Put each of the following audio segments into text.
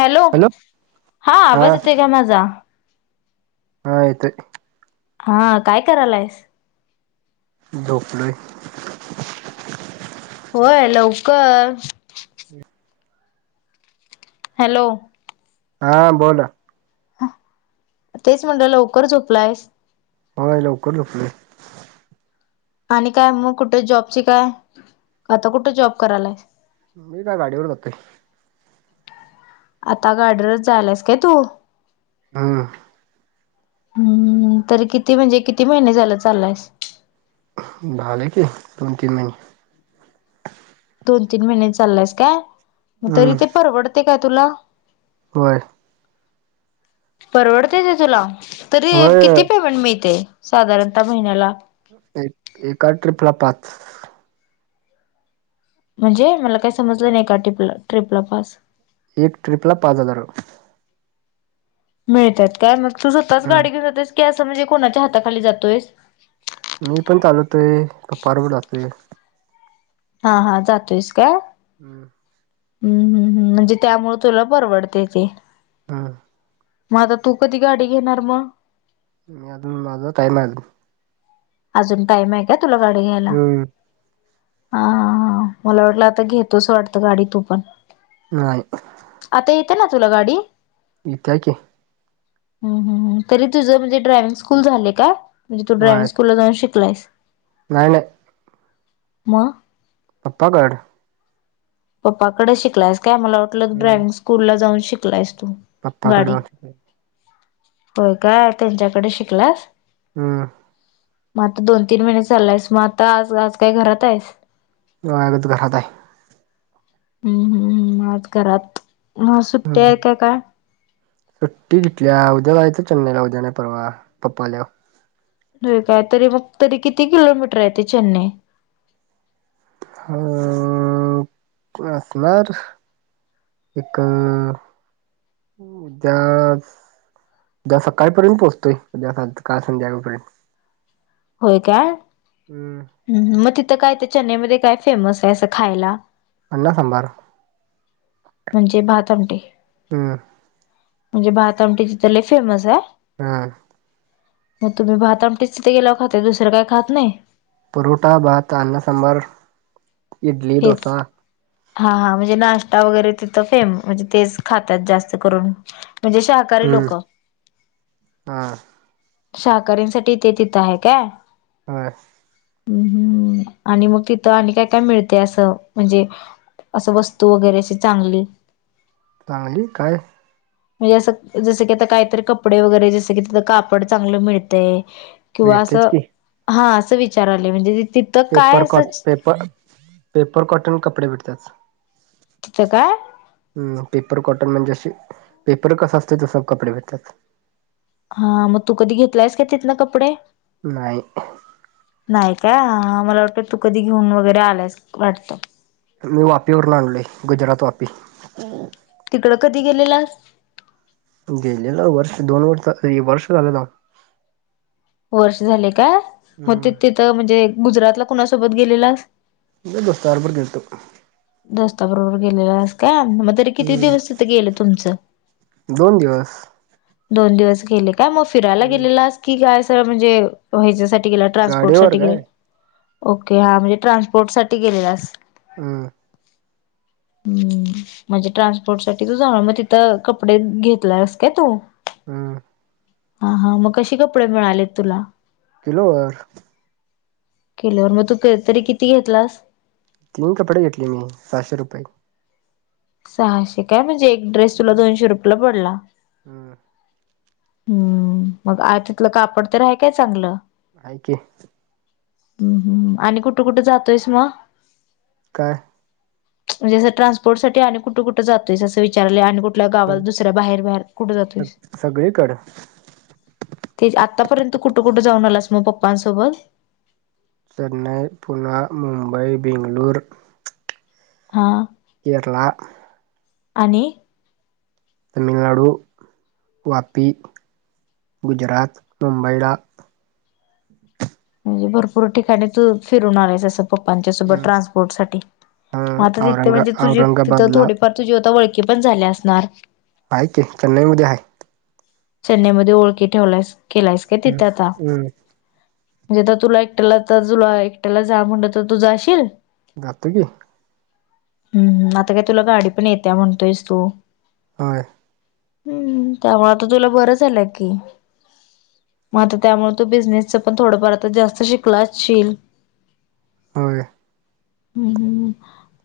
Hello, हा आवाज येतोय काय माझा? हा येतोय. हा, काय करालायस? झोपलोय. होय. लवकर. हं. हॅलो. हा बोलं. हं तेच म्हणलं लवकर झोपलायस? होय. लवकर झोपलोय. आणि काय मग कुठे जॉबची काय आता कुठं जॉब करालायस? मी काय गाडीवर जातोय. आता गाडीवरच जायालायस काय तू? हम्म. हम्म हम्म, हम्म. तरी किती म्हणजे किती महिने झालं चाललायस? झालं की दोन तीन महिने. दोन तीन महिने चाललायस काय मग तरी हम्म ते परवडतयं काय तुला? होय. परवडतयं ते तुला तरी होय किती पेमेंट मिळतंय? साधारणता महिन्याला? एक एका ट्रिपला पाच. म्हणजे मला काही समजलं नाही. एका ट्रिप ट्रिपला पाच. एक ट्रिपला पाच हजार रुपये. मिळतात काय? मग तू स्वतःच गाडी घेऊन जातोयस कि असं तू म्हणजे कोणाच्या हाताखाली जातोयसं? मी पण चालवतोय. पप्पा बरोबर जातोय. हा. हा. जातोयस काय? हम्म. हम्म, हम्म, हम्म. म्हणजे त्यामुळे तुला परवडतयं ते. हं. म आता तू कधी गाडी घेणार म? मी अजून माझा टाईम हाय अजून. अजून टाईम हाय काय तुला गाडी घ्यायला? अजून हा, हा, हा. मला वाटलं आता घेतोसं वाटतं गाडी तू पण. नाही. आता येते ना तुला गाडी? इत्या की. हम्म, हम्म, हम्म. तरी तुझं म्हणजे ड्रायविंग स्कूल झालयं काय? म्हणजे तू ड्रायविंग होय तू जाऊन शिकलायस. नाही. नाही. म. पप्पाकड पप्पाकडं शिकलायस काय मला वाटलं ड्रॉइविंग स्कूल ला जाऊन शिकलायस. तू. गाडी पप्पाकडं असतोय. होय काय त्यांच्याकडे शिकलास? हम्म. म आत्ता दोन तीन महिने चाललायस मग आत्ता आज आज काय घरात आहेस? म आज आता घरात आहे. हम्म हम्म हम्म आज घरात म आज सुट्टी आहे का काय? सुट्टी घितल्या उद्या जायचं चेन्नईला उद्या नाही परवा पप्पा आल्यावर नाही [unintelligible] काय तरी मग तरी किती किलोमीटर आहे ते चेन्नई ह असणार एक जज [unintelligible] उद्या सकाळपर्यंत पोहोचतोय उद्या काल [unintelligible] संध्याकाळपर्यंत होय काय हम्म हम् म काय ते चेन्नईमध्येध्ये काय फेमस आहे असं खायला. अण्णा सांबार म्हणजे भातआमटी हम्म म्हणजे बातआमटी तिथ लय फेमस आहे. हा. मग तुम्ही भात आमटीच तिथ गेलाय खाताय दुसरं काही खात नाही. परोठा भात अना सांबर इडली हेच डोसा हा हा म्हणजे नाश्ता वगैरे तिथं फेम म्हणजे तेच खातात जास्त करून म्हणजे शाहकारी हम्म लोक हा शाकाऱ्यांसाठी ते तिथं आहे काय? ह [unintelligible] हम् हम्म आणि मग तिथं आणि काय काय मिळत. ते असं म्हणजे असं वस्तू वगैरेशी चांगली. चांगली काय? म्हणजे असं जसं की आता काहीतरी कपडे वगैरे जसं की आ कापड चांगलं मिळतंय. किंवा अस भेटतेच की हा अस विचारलोय म्हणजे तिथं काय पेपर कॉट असंच [unintelligible] पेपर पेपर कॉटन कपडे भेटतात. तिथं काय? हम् पेपर कॉटन म्हणजेशी पेपर कसं असत तस कपडे भेटत्यात हा मग तू कधी घेतलायस का तिथन कपडे नाही. नाही का हा मला वाटत तू कधी घेऊन वगैरे आल्यास वाटत. मी वापीवर आणलोय गुजरात वापी तिकडं कधी घेलेलास गेलेलो वर्ष दोन वर्ष वर्ष झालं जाऊन वर्ष झाले काय मग हम्म. ते तिथं म्हणजे गुजरातला कुणासोबत गेलेलास. म [unintelligible] दोस्ताबरोबर गेलतो. दोस्ताबरोबर गेलेलास का? मग [unintelligible] तरी किती हम्म. दिवस गेलं तुमचं दोन दिवस. दोन दिवस गेले काय मग फिरायला हम्म. गेलेलास की काय सर [unintelligible] म्हणजे ह्याच्यासाठी े ट्रान्सपोर्ट गाडीवर साठी गे काय ओके हा म्हणजे ट्रान्सपोर्ट साठी गेलेलास हम. हम् म्हणजे ट्रान्सपोर्ट साठी तू झा मग तिथं कपडे घेतलास काय तू हम्. हा हा मग कशी कपडे मिळालेत तुला किलो वर. किलोवर मग तू तरी किती घेतलास. तीन कपडे घेतले मी सहाशे रुपये सहाशे काय म्हणजे एक ड्रेस तुला हम्म. दोनशे रुपयला पडला. हम्म हम्म मग आ तिथलं कापड तर हाय काय चांगलं. हाय की हम्म हम् आणि कुठं कुठं जातोयस मग काय. म्हणजे असं ट्रान्सपोर्ट सा आणि कुठे-कुठं जातोयसं विचारलं आणि कुठ कुठल्या गावाल दुसऱ्या बाहेर-बाहेर कुठे जातोयस सगळीकडं ते आतापर्यंत कुठं-कुठं जाऊन आलास मग पप्पांसोबत. चेन्नई. पुना. मुंबई. बेंगलूर. हा. केरला आणि तामिळनाडू वापी गुजरात, मुंबईला म्हणजे भरपूर ठिकाणी तू फिरून आलंयस असं. पप्पांच्या सोबत हम्म. ट्रान्सपोर्ट साठी हा मग तिथं औरंगा आता तुझी तिथं औरंगाबादला थोडीफार तुझी ओळखी ती पण झाल्या असणार. आहे कि चेन्नई मध्ये आहे. चेन्नईमध्ये ओळखी ठेवलायसं केलायसं का हम्म तिथे आता? हम्म म्हणजे तर तुला एकट्याला तर तुला एकट्याला जा म्हणलं तर तू जाशील? जातो की. हम्म आता काय तुला गाडी पण येते म्हणतोयस तू होय. हम्म त्यामुळे आता तुला बरं झालंय की. मग आता त्यामुळे तो बिझनेसच पण थोडंफार आता जास्त शिकला असशील? होय. हम्म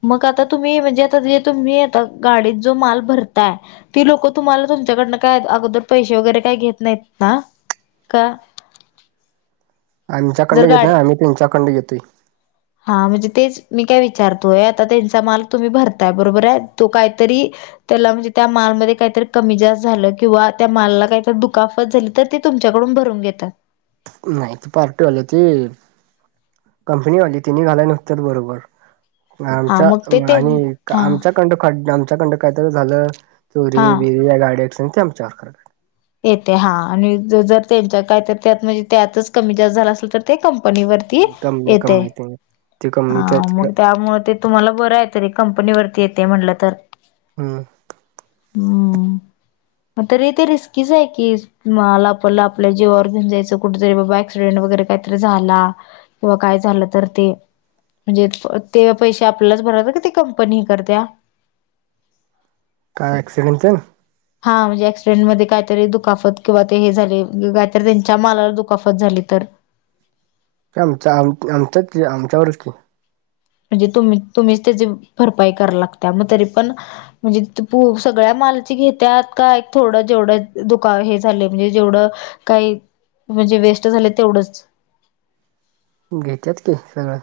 मग आता तुम्ही म्हणजे आता जे तुम्ही आता गाडीत जो माल भरताय ती लोक तुम्हाला तुमच्याकडे त्यांना काय अगोदर पैसे वगैरे काही घेत नाहीत ना का? जर आमच्याकडणं घेत गाडी नाही आम्ही तुच्याकडणं घेतोय. हा म्हणजे तेच मी काय विचारतोय आता त्यांचा माल तुम्ही भरताय बरोबर आहे तो काहीतरी त्याला म्हणजे त्या मालमध्ये काहीतरी कमी जास्त झालं किंवा त्या मालाला काहीतर दुखापत झाली तर ते तुमच्याकडून कोण भरून घेतात? नाहीत पार्टीवाली ती. कंपनी वाली तेनी घालाय नसत्यात बरोबर. हा आमच्या मग ते ते आणि हा आमच्याकड आमच्याकडन काय तरी झालं चोरी हा बिरी या गाड्या आमच्या [unintelligible] येते हा आणि जर त्यांच्या काय तर त्यात म्हणजे त्यातच कमी जास्त झालं असेल, तर ते क कंपनी वरती कंपनी येतयं. कंपनी ते ते हा कंपनीच मग तिकडं त्यामुळ ते तुम्हाला बरं आहे, तरी कंपनी वरती येते म्हटलं तर. हम. हम आता रीती रिस्क किस आहे कीस मला आपला आपल्या जीवावर घेऊन जायचं, कुठे तरी बाबा ऍक्सिडेंट वगैरे काहीतरी झाला? किंवा काय झालं तर ते म्हणजे तेव पैसे आपल्याच भराव लागतयं का ते कंपनी हे करत्या? काय एक्सिडन तेन हा म्हणजे ऍक्सिडेंट मध्ये काहीतरी दुखापत किंवा ते हे झाले, काहीतरी त्यांच्या मालावर दुखापत झाली तर? आमच आ आमचच आमच्यावरच की. म्हणजे तुम्हीच तुम्हीचं त्याची भरपाई कराय लागत्या, मग तरी पण म्हणजे सगळ्या मालची घेत्यात का थोडं जेवढं दुकाव हे झाले म्हणजे जेवढं काही म्हणजे वेस्ट झालयं तेवढंच. घेत्यात की सगळं.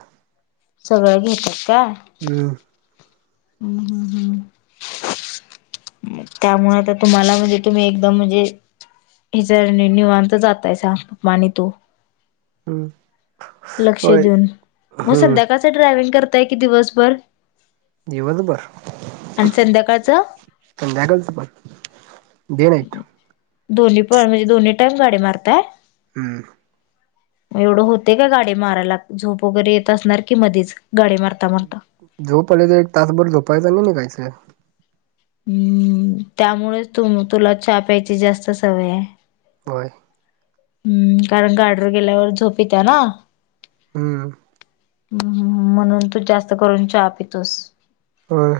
सगळं घेत्यात. हम. हम हम हम. त्यामुळे आता तुम्हाला म्हणजे तुम्ही एकदम म्हजे ही च ज निवांत जातायसा मा आणि तू हम्. लक्ष देऊन मग संध्याकाळच ड्रायविंग करताय कि दिवसभर? दिवस भर आणि संध्याकाळचं संध्याकाळच पण डे नाइट दोन्ही पण, म्हणजे दोन्ही टाइम गाडी मारताय हम्म. [inaudible] एवढं होतय काय? गाडी मारायला झोप वगैरे येत असणार की मधीच? गाडी मारता मारता जावू पर्यंत एक तासभर झोपायचा आणि निघायचं. हम्म त्यामुळेच तु तुला च्या प्यायची जास्त सवय हाय. होय. हम्म कारण गाडीवर गेल्यावर झोप यित्या ना हम्म. ह म्हणून तू जास्त करून च्या पितोस. व्हय.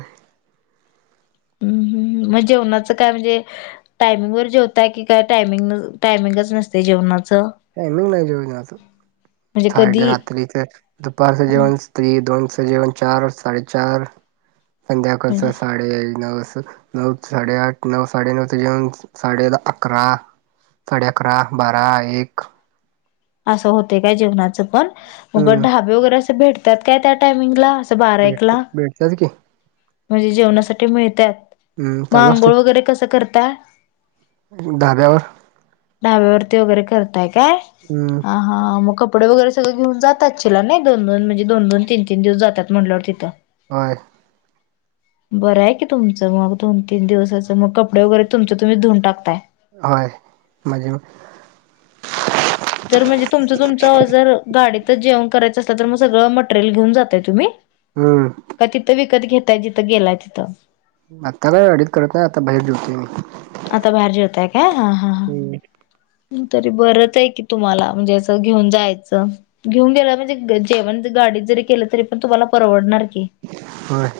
[inaudible] हम्म मग जेवणाच काय म्हणजे टायमिंग वर जेवताय, की काय टायमिंग टायमिंगच नसतय जेवणाच? टायमिंग नाहीय म्हणजे जेवन्याच [unintelligible] कधी रात्रीच दुपारच जेवण तरी स दोन जेवण चार साडेचार संध्याकाळचं साडे नऊ स नऊ सा्डे आठ नऊ सा्डे नऊ ते जेवण साडे अकरा साडे अकरा, बारा, एक असं होतय काय जेवणाचं पण, मग हम्म. ढाबे वगैरे असे भेटतात काय त्या टायमिंगला? असं बारा भेटतय, एकला भेटतज की, म्हणजे जेवणासाठी मिळत्यात हम्म मग चालू असतंय. आंघोळ वगैरे कसं करता? [unintelligible] ढाब्यावरती वगैरे करताय काय? हम्म. हा हा म कप कपडे वगैर सगळ घेऊन जात असशिला नाही, दोनोन म्हणज दोन दोन तीन तीन दिवस जातात म्हटल्यावर तिथं व्हय. बरं हाय की तुमचं मग दोन तीन दिवसाचं, मग कपडे वगैरे तुमच तुम्हीच धुऊन टाकताय. होय माझ मी तीथ जेवण करायचं असत तर मग सगळं मटेरियल घेऊन जाताय तुम्ही? हम्. का तिथं विकत घेताय तिथं गेलाय तिथं [inaudible] आता काय आडित काढत नाही आता बाहेर जेवतो मी आता बाहेर जेवताय काय? हा हा. हा. हम्म. तरी बरच हाय की, तुम्हाला म्हणजे असं घेऊन जायचं, घेऊन गेला म्हणजे जेवण तिथ गाडीत जरी केलं तरी पण तुम्हाला परवडणार की. व्हय.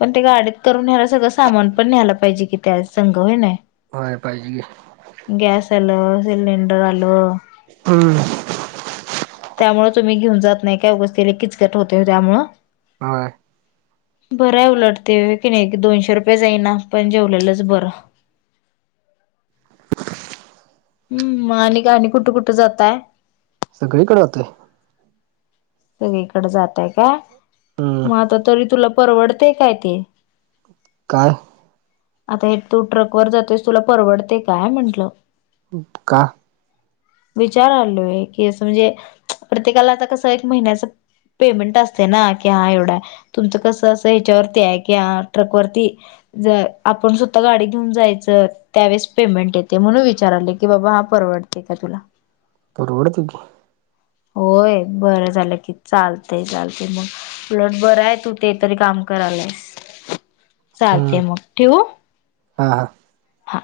पण ते गाडीत करून खायला सगळं, सामान पण न्यायला पाहिजे कि त्या संग व्हय नाई होय पाहिजे की, सिलेिंडर आल हम्म. [inaudible] त्यामूळ तुम्ही घेऊन जात नाही काय उगाच त्यान किचकट होतय त्यामुळ व्हय. बरं हाय उलट ते व्हय कणी, दोनशे रुपये जाईना पण जेवलेलंच बरं. [inaudible] हम् आणि काय आणि कुठं कुठं जातय? सगळीकडे होतय [inaudible] सगळीकडे जातय [inaudible] का हम्म मग आता तरी तुला परवडते काय ते [inaudible] काय आता हे तू ट्रक वर जातोयस तुला परवडतय काय म्हंटलं का विचारालोय की असं म्हणजे प्रत्येकाला आता कसं एक महिन्याच पेमेंट असतय ना कि हा एवढ हाय तुमचं कसं अस हेच्यावरती हाय कि हा ट्रक वरती ज आपण स्वतः गाडी घेऊन जायचं त्यावेळेस पेमेंट येतय म्हणून विचारालोय की बाबा प रवडते का तुला? परवडतय की होय बरं झालं की चालतय चालतय मग उलट बर हाय तू ते तरी काम करायलायस हम्म चालतय मग ठेवू हा हा हा